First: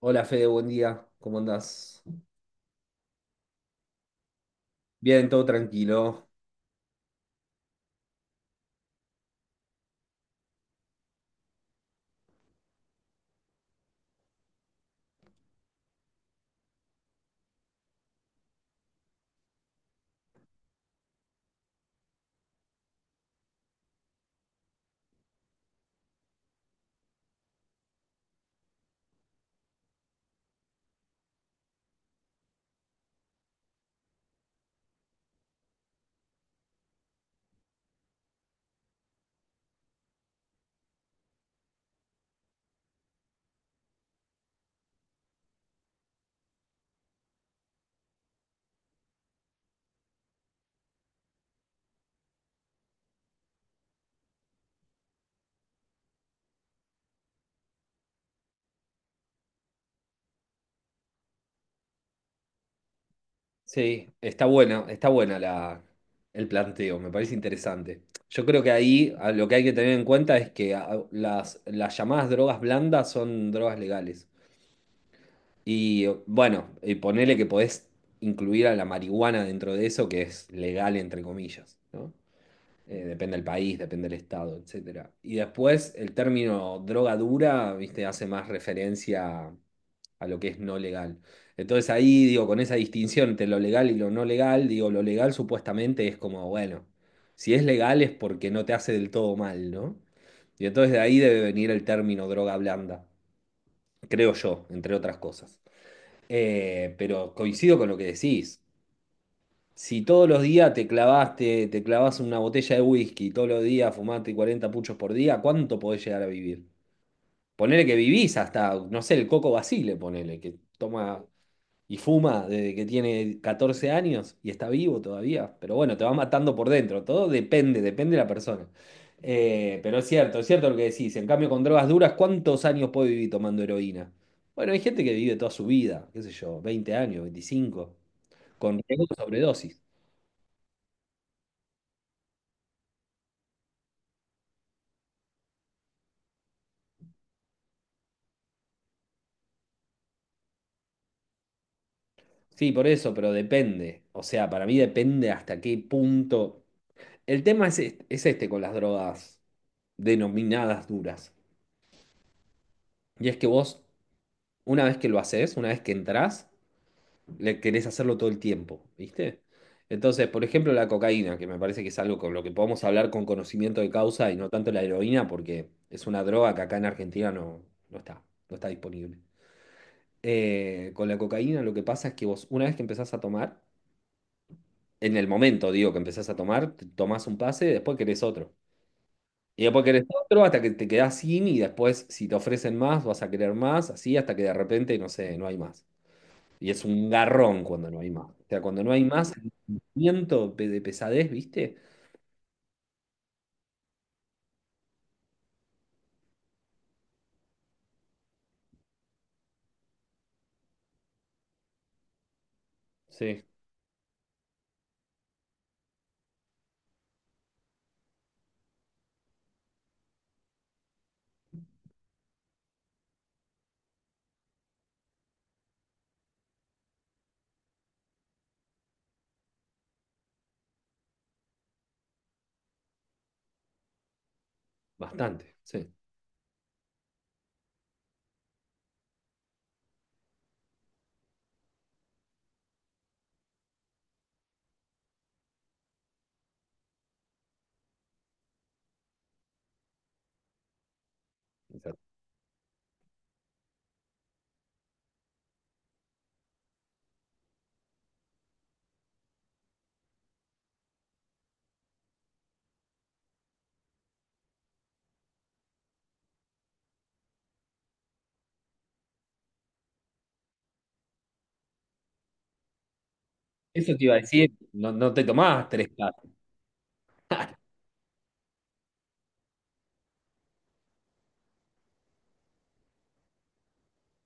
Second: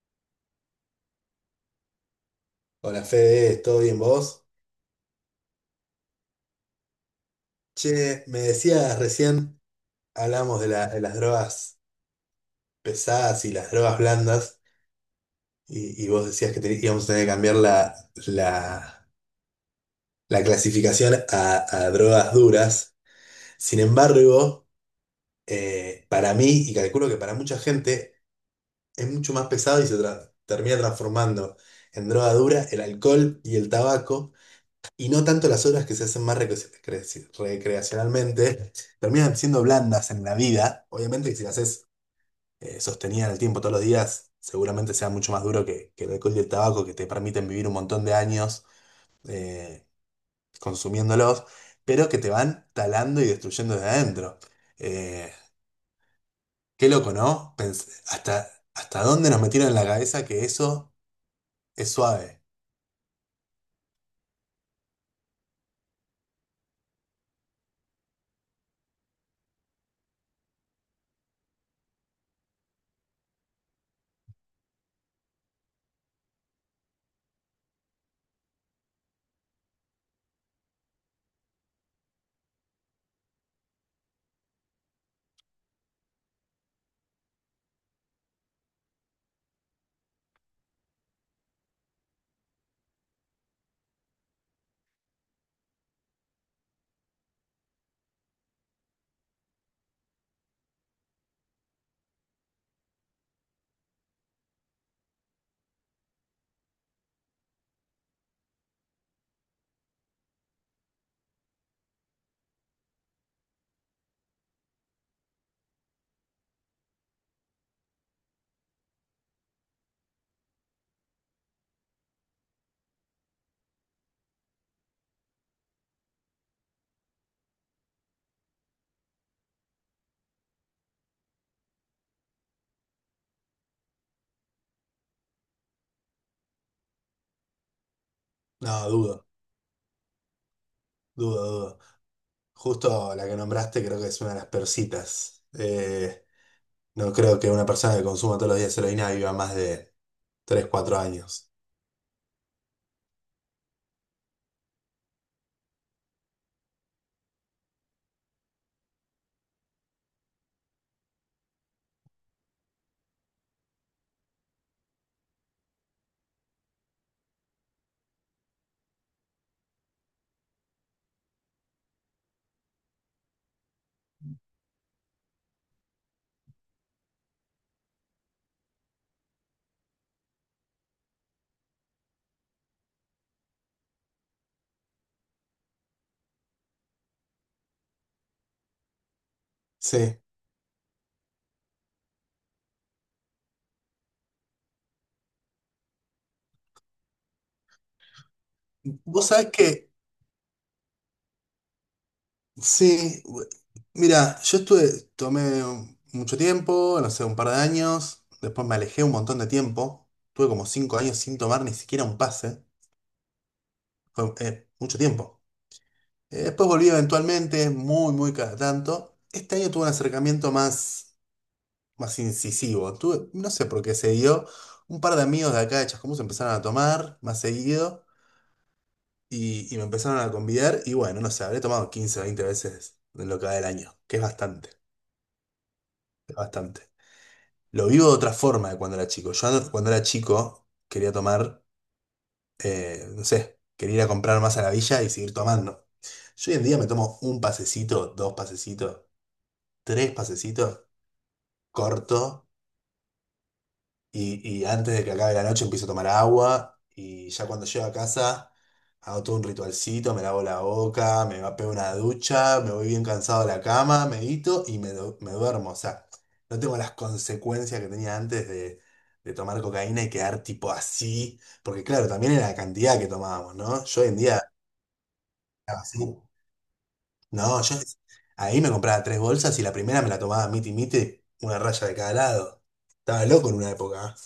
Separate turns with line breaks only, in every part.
Hola Fede, buen día. ¿Cómo andás?
Hola Fede, ¿todo bien vos?
Bien, todo tranquilo.
Che, me decías recién, hablamos de las drogas pesadas y las drogas blandas, y vos decías que íbamos a tener que cambiar la- la clasificación a drogas duras. Sin embargo, para mí, y calculo que para mucha gente, es mucho más pesado y se termina transformando en droga dura el alcohol y el tabaco. Y no tanto las obras que se hacen más recreacionalmente, terminan siendo blandas en la vida. Obviamente que si las haces sostenidas en el tiempo todos los días, seguramente sea mucho más duro que el alcohol y el tabaco, que te permiten vivir un montón de años eh, consumiéndolos, pero que te van talando y destruyendo desde adentro. Eh, qué loco, ¿no? Hasta, ¿hasta dónde nos metieron en la cabeza que eso es suave?
Sí, está buena el planteo, me parece interesante. Yo creo que ahí lo que hay que tener en cuenta es que las llamadas drogas blandas son drogas legales. Y bueno, y ponele que podés incluir a la marihuana dentro de eso, que es legal entre comillas, ¿no? Depende del país, depende del estado, etcétera. Y después el término droga dura, viste, hace más referencia a lo que es no legal. Entonces ahí digo, con esa distinción entre lo legal y lo no legal, digo, lo legal supuestamente es como, bueno, si es legal es porque no te hace del todo mal, ¿no? Y entonces de ahí debe venir el término droga blanda, creo yo, entre otras cosas. Pero coincido con lo que decís. Si todos los días te clavaste, te clavas una botella de whisky, todos los días fumaste 40 puchos por día, ¿cuánto podés llegar a vivir? Ponele que vivís hasta, no sé, el Coco Basile, ponele, que toma y fuma desde que tiene 14 años y está vivo todavía, pero bueno, te va matando por dentro, todo depende, depende de la persona. Pero es cierto lo que decís, en cambio con drogas duras, ¿cuántos años puede vivir tomando heroína? Bueno, hay gente que vive toda su vida, qué sé yo, 20 años, 25 con
No,
riesgo de
dudo,
sobredosis.
dudo, dudo. Justo la que nombraste creo que es una de las persitas. No creo que una persona que consuma todos los días heroína viva más de tres cuatro años.
Sí, por eso, pero depende, o sea, para mí depende hasta qué punto. El tema es este con las drogas denominadas duras, y es que vos, una vez que lo haces, una vez que entrás, le querés hacerlo todo el tiempo, ¿viste? Entonces, por ejemplo, la cocaína, que me parece que es algo con lo que podemos hablar con conocimiento de causa y no tanto la heroína, porque es una droga que acá en Argentina no, no está, no está disponible. Con la cocaína lo que pasa es que vos, una vez que empezás a tomar, en el momento, digo, que empezás a tomar, te tomás un pase, después querés otro. Y después querés
Sí.
otro hasta que te quedás sin y después si te ofrecen más, vas a querer más, así hasta que de repente, no sé, no hay más. Y es un garrón cuando no hay más. O sea, cuando no hay
Vos
más, el
sabés que,
sentimiento de pesadez, ¿viste?
sí, mira, yo estuve, mucho tiempo, no sé, un par de años, después me alejé un montón de tiempo, tuve como 5 años sin tomar ni siquiera un pase,
Sí,
fue mucho tiempo. Después volví eventualmente, muy, muy cada tanto. Este año tuve un acercamiento más incisivo. No sé por qué se dio. Un par de amigos de acá de Chascomús empezaron a tomar más seguido y me empezaron a convidar. Y bueno, no sé, habré tomado 15 o 20 veces en lo que va del año, que es bastante,
bastante, sí.
es bastante. Lo vivo de otra forma de cuando era chico. Yo antes, cuando era chico quería tomar, no sé, quería ir a comprar más a la villa y seguir tomando. Yo hoy en día me tomo un pasecito, dos pasecitos, tres pasecitos,
Exacto.
corto. Y antes de que acabe la noche empiezo a tomar agua y ya cuando llego a casa hago todo un ritualcito, me lavo la boca, pego una ducha, me voy bien cansado a la cama, medito y me duermo. O sea, no tengo las consecuencias que tenía antes de tomar cocaína y quedar tipo así, porque claro, también era la cantidad que tomábamos, ¿no?
Eso
Yo
te
hoy
iba
en
a decir,
día
no, no te tomabas
estaba
tres
así.
cajas.
No, yo ahí me compraba tres bolsas y la primera me la tomaba miti miti, una raya de cada lado. Estaba loco en una época. ¿Eh?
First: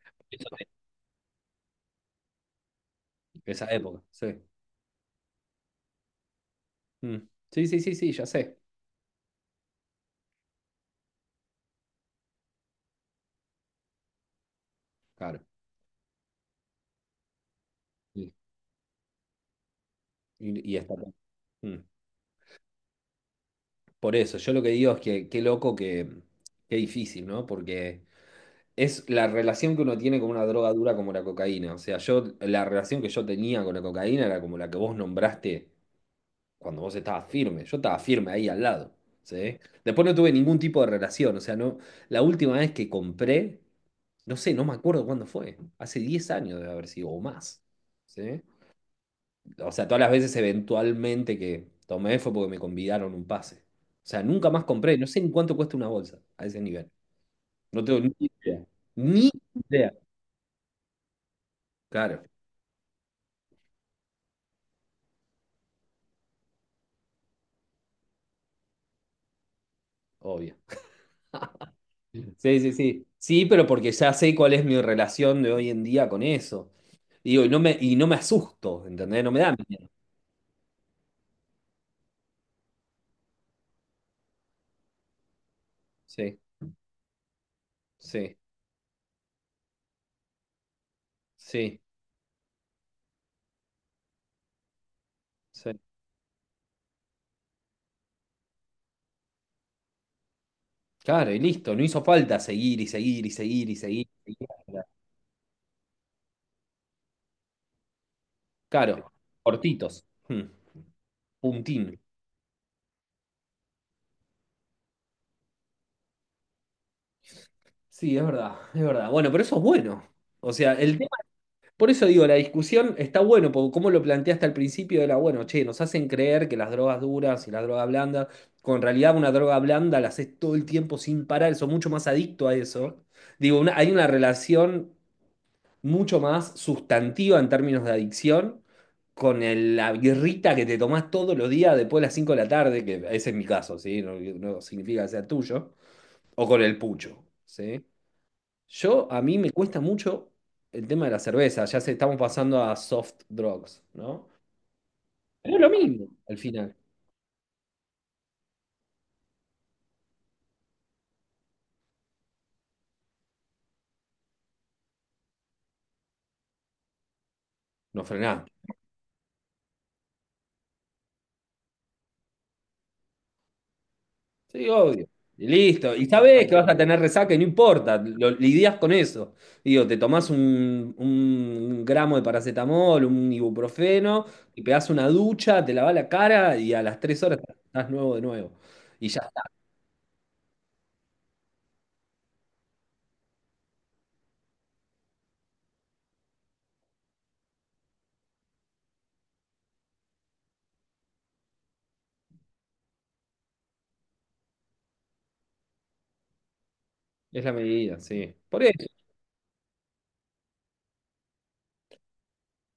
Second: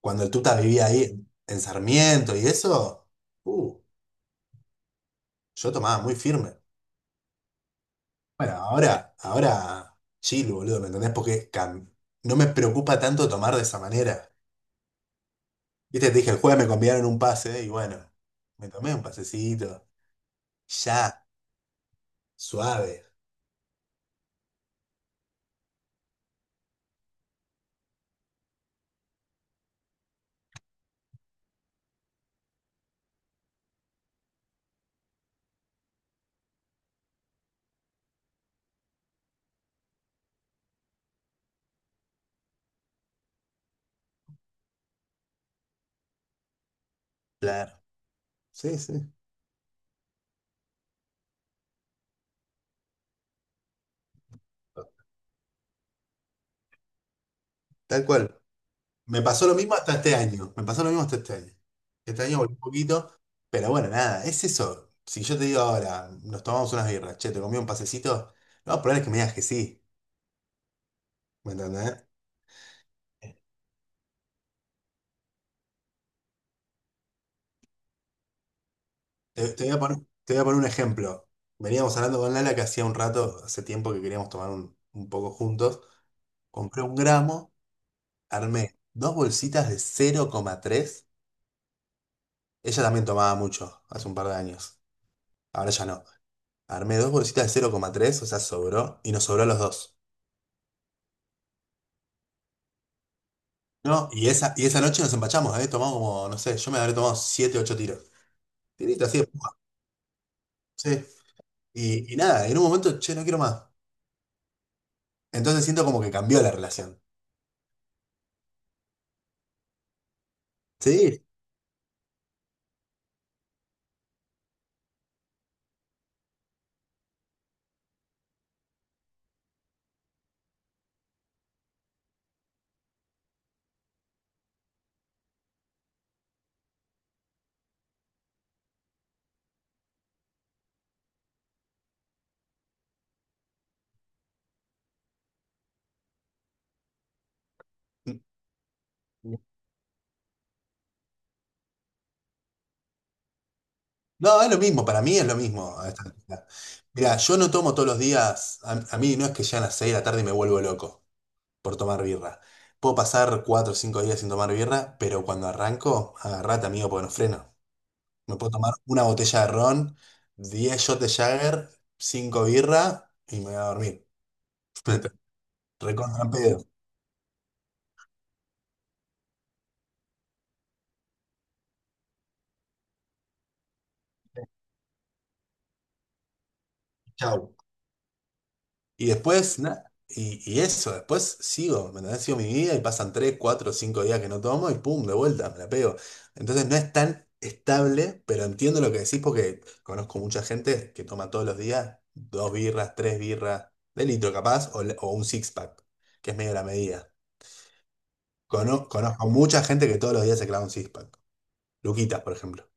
Cuando el
Eso
Tuta
te-
vivía ahí en Sarmiento y eso,
Esa
uh,
época, sí.
yo tomaba muy firme.
Mm. Sí, sí, sí, sí, ya
Bueno,
sé.
ahora, ahora, chill, boludo, ¿me entendés? Porque no me preocupa tanto tomar de esa manera.
Claro.
Viste, te dije, el jueves me convidaron un pase y bueno,
Sí.
me tomé un pasecito,
Y está bien.
ya,
Mm.
suave.
Por eso, yo lo que digo es que qué loco que, qué difícil, ¿no? Porque es la relación que uno tiene con una droga dura como la cocaína. O sea, yo, la relación que yo tenía con la cocaína era como la que vos nombraste cuando vos estabas firme. Yo estaba firme ahí al lado, ¿sí? Después no tuve ningún tipo de relación, o sea, no, la última vez que compré, no sé, no me acuerdo cuándo fue, hace 10 años debe haber sido, o más,
Claro.
¿sí?
Sí, sí,
O sea, todas las veces eventualmente que tomé fue porque me convidaron un pase. O sea, nunca más compré, no sé en cuánto cuesta una bolsa a ese nivel. No tengo
tal
ni
cual.
idea,
Me
ni
pasó lo mismo hasta
idea.
este año. Me pasó lo mismo hasta este año.
Claro,
Este año volví un poquito, pero bueno, nada, es eso. Si yo te digo ahora, nos tomamos unas birras, che, te comí un pasecito, no, probable es que me digas que sí.
obvio.
¿Me entendés?
Sí, sí, sí. Sí, pero porque ya sé cuál es mi relación de hoy en día con eso. Digo, y no me asusto, ¿entendés? No me
Te,
da
te voy a
miedo.
poner, te voy a poner un ejemplo. Veníamos hablando con Lala que hacía un rato, hace tiempo que queríamos tomar un poco juntos.
Sí,
Compré un gramo,
sí,
armé dos bolsitas de cero coma tres.
sí,
Ella también tomaba mucho hace un par de años.
sí.
Ahora ya no. Armé dos bolsitas de cero coma tres, o sea, sobró, y nos sobró a los dos.
Claro, y listo. No hizo falta seguir y seguir y seguir y seguir
No,
y
y esa
seguir.
noche nos empachamos, ¿eh? Tomamos como, no sé, yo me habré tomado siete, ocho tiros.
Claro,
Tirito así de puma,
cortitos. Hmm.
sí.
Puntín.
Y nada, en un momento, che, no quiero más. Entonces siento como que cambió la relación.
Sí, es verdad, es verdad. Bueno, pero eso es bueno. O sea. El
Sí.
Por eso digo, la discusión está bueno, porque como lo planteaste al principio, era bueno, che, nos hacen creer que las drogas duras y las drogas blandas, con realidad una droga blanda la haces todo el tiempo sin parar, sos mucho más adicto a eso. Digo, hay una relación mucho más sustantiva en términos de adicción con la birrita que te tomás todos los días después de las 5 de la tarde, que ese es mi caso, ¿sí? No, no significa que sea tuyo, o con el pucho, ¿sí? Yo, a mí me cuesta mucho el tema de la cerveza, ya se estamos pasando a soft drugs, ¿no?
No, es lo mismo, para mí es lo
Pero es lo
mismo a esta
mismo, al
altura.
final,
Mirá, yo no tomo todos los días, a mí no es que ya a las 6 de la tarde me vuelvo loco por tomar birra. Puedo pasar 4 o 5 días sin tomar birra, pero cuando arranco, agarrate, amigo, porque no freno.
no
Me
frenamos.
puedo tomar una botella de ron, 10 shots de Jagger, 5 birra y me voy a dormir.
Sí, obvio. Y listo. Y
Recontra
sabés que
pedo.
vas a tener resaca y no importa, lo, lidias con eso. Digo, te tomás un gramo de paracetamol, un ibuprofeno, y pegás una ducha, te lavas la cara y a las 3 horas
Chau.
estás nuevo de nuevo.
Y
Y ya está.
después, nada. Y eso, después sigo, ¿me entendés? Sigo mi vida y pasan 3 4 5 días que no tomo y pum, de vuelta, me la pego. Entonces no es tan estable, pero entiendo lo que decís porque conozco mucha gente que toma todos los días dos birras, tres birras, de litro capaz, o un six pack, que es medio la medida.
Es la medida, sí. Por eso,
Conozco mucha gente que todos los días se clava un six pack. Luquitas, por ejemplo.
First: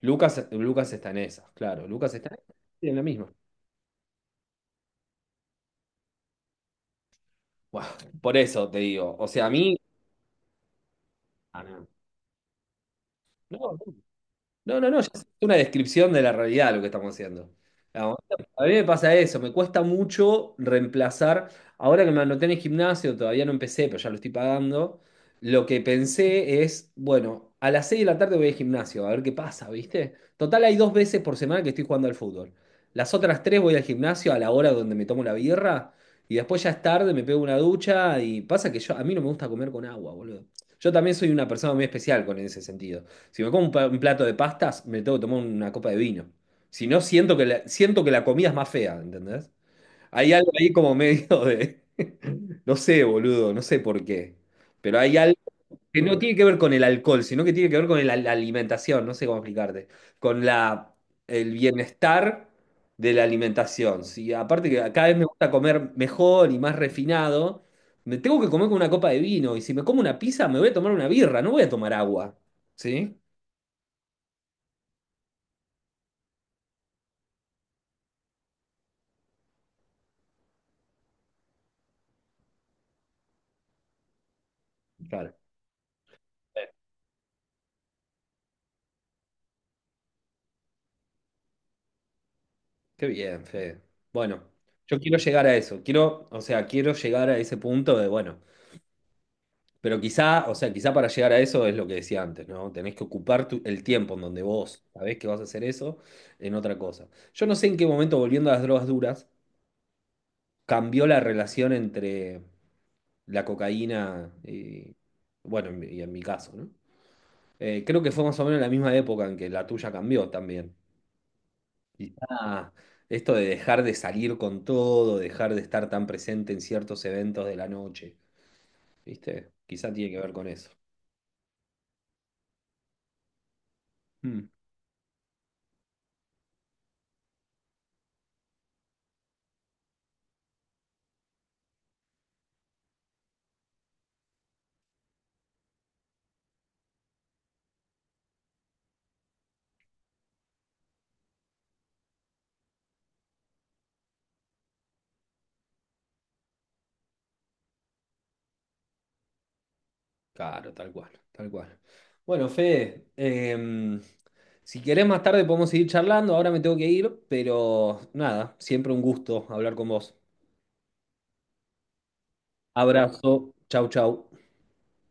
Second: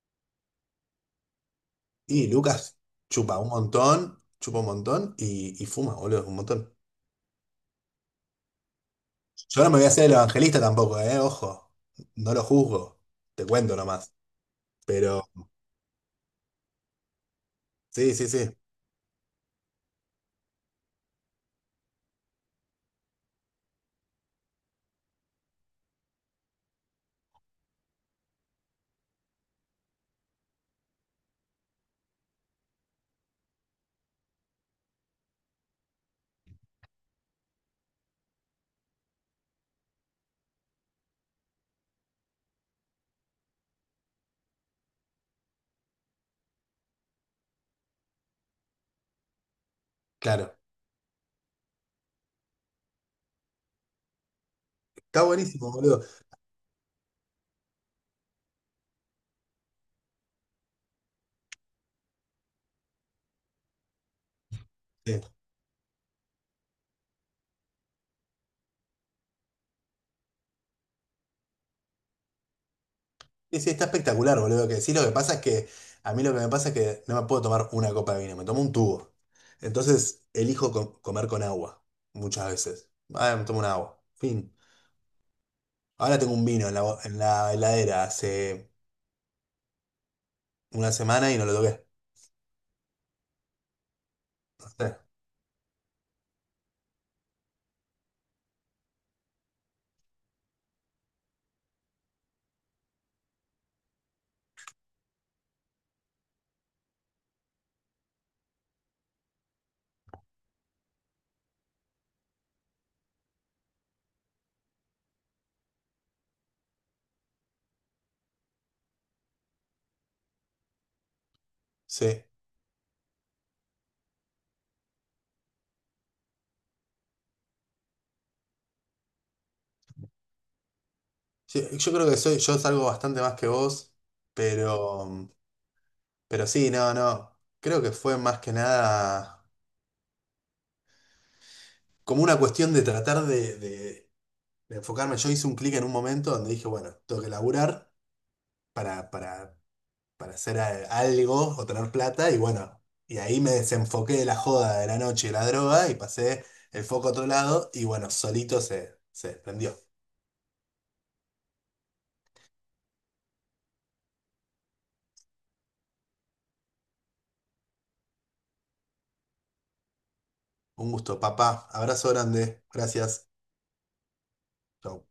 Lucas, Lucas está en esa, claro. Lucas está
Y
en esa,
Lucas
sí, en la misma.
chupa un montón y fuma, boludo, un montón.
Buah, por eso te digo, o sea, a
Yo no me
mí.
voy a hacer el evangelista tampoco, ¿eh?
Ah,
Ojo,
no.
no lo juzgo, te
No,
cuento
no.
nomás.
No, no, no, ya es
Pero
una descripción de la realidad lo que estamos haciendo.
sí,
Digamos,
sí, sí,
a mí me pasa eso, me cuesta mucho reemplazar. Ahora que me anoté en el gimnasio, todavía no empecé, pero ya lo estoy pagando. Lo que pensé es, bueno, a las 6 de la tarde voy al gimnasio, a ver qué pasa, ¿viste? Total, hay dos veces por semana que estoy jugando al fútbol. Las otras tres voy al gimnasio a la hora donde me tomo la birra y después ya es tarde, me pego una ducha y pasa que yo, a mí no me gusta comer con agua, boludo. Yo también soy una persona muy especial con ese sentido. Si me como un plato de pastas, me tengo que tomar una copa de vino. Si no, siento que la comida es más fea, ¿entendés? Hay algo
claro.
ahí como medio de. No sé, boludo, no sé por qué. Pero hay
Está
algo
buenísimo,
que
boludo.
no tiene que ver con el alcohol, sino que tiene que ver con la alimentación, no sé cómo explicarte. Con la, el bienestar de la alimentación. Si aparte que cada vez
Sí,
me gusta comer mejor y más refinado, me tengo que comer con una copa de vino. Y si me como una pizza, me voy a tomar una birra, no voy a tomar agua. ¿Sí?
sí, sí, está espectacular, boludo. Que sí, lo que pasa es que a mí lo que me pasa es que no me puedo tomar una copa de vino, me tomo un tubo. Entonces elijo comer con agua, muchas veces. Ah, me tomo un agua, fin.
Claro.
Ahora tengo un vino en en la heladera hace una semana y no lo toqué.
Qué bien, Fede. Bueno,
Sí,
yo quiero llegar a eso. Quiero, o sea, quiero llegar a ese punto de, bueno, pero quizá, o sea, quizá para llegar a eso es lo que decía antes, ¿no? Tenés que ocupar el tiempo en donde vos sabés que vas a hacer eso en otra cosa. Yo no sé en qué momento, volviendo a las drogas duras, cambió la relación entre la cocaína y, bueno, y en mi caso, ¿no? Creo que fue más o menos la misma época en que la tuya cambió también. Y,
sí.
esto de dejar de salir con todo, dejar de estar tan presente en ciertos eventos de la noche, ¿viste? Quizá tiene que ver con eso.
Sí, yo creo que soy, yo salgo bastante más que vos,
Mm,
pero, pero sí, no, no. Creo que fue más que nada como una cuestión de tratar de enfocarme. Yo hice un clic en un momento donde dije, bueno, tengo que laburar para, para, para hacer algo o tener plata, y bueno, y ahí me desenfoqué de la joda de la noche y de la droga y pasé el foco a otro lado, y bueno, solito se prendió.
claro, tal cual, tal cual. Bueno, Fede, si querés más tarde podemos seguir charlando, ahora me tengo que ir, pero nada, siempre un gusto hablar con vos.
Un gusto, papá. Abrazo grande. Gracias.
Abrazo, chau, chau.
Chau.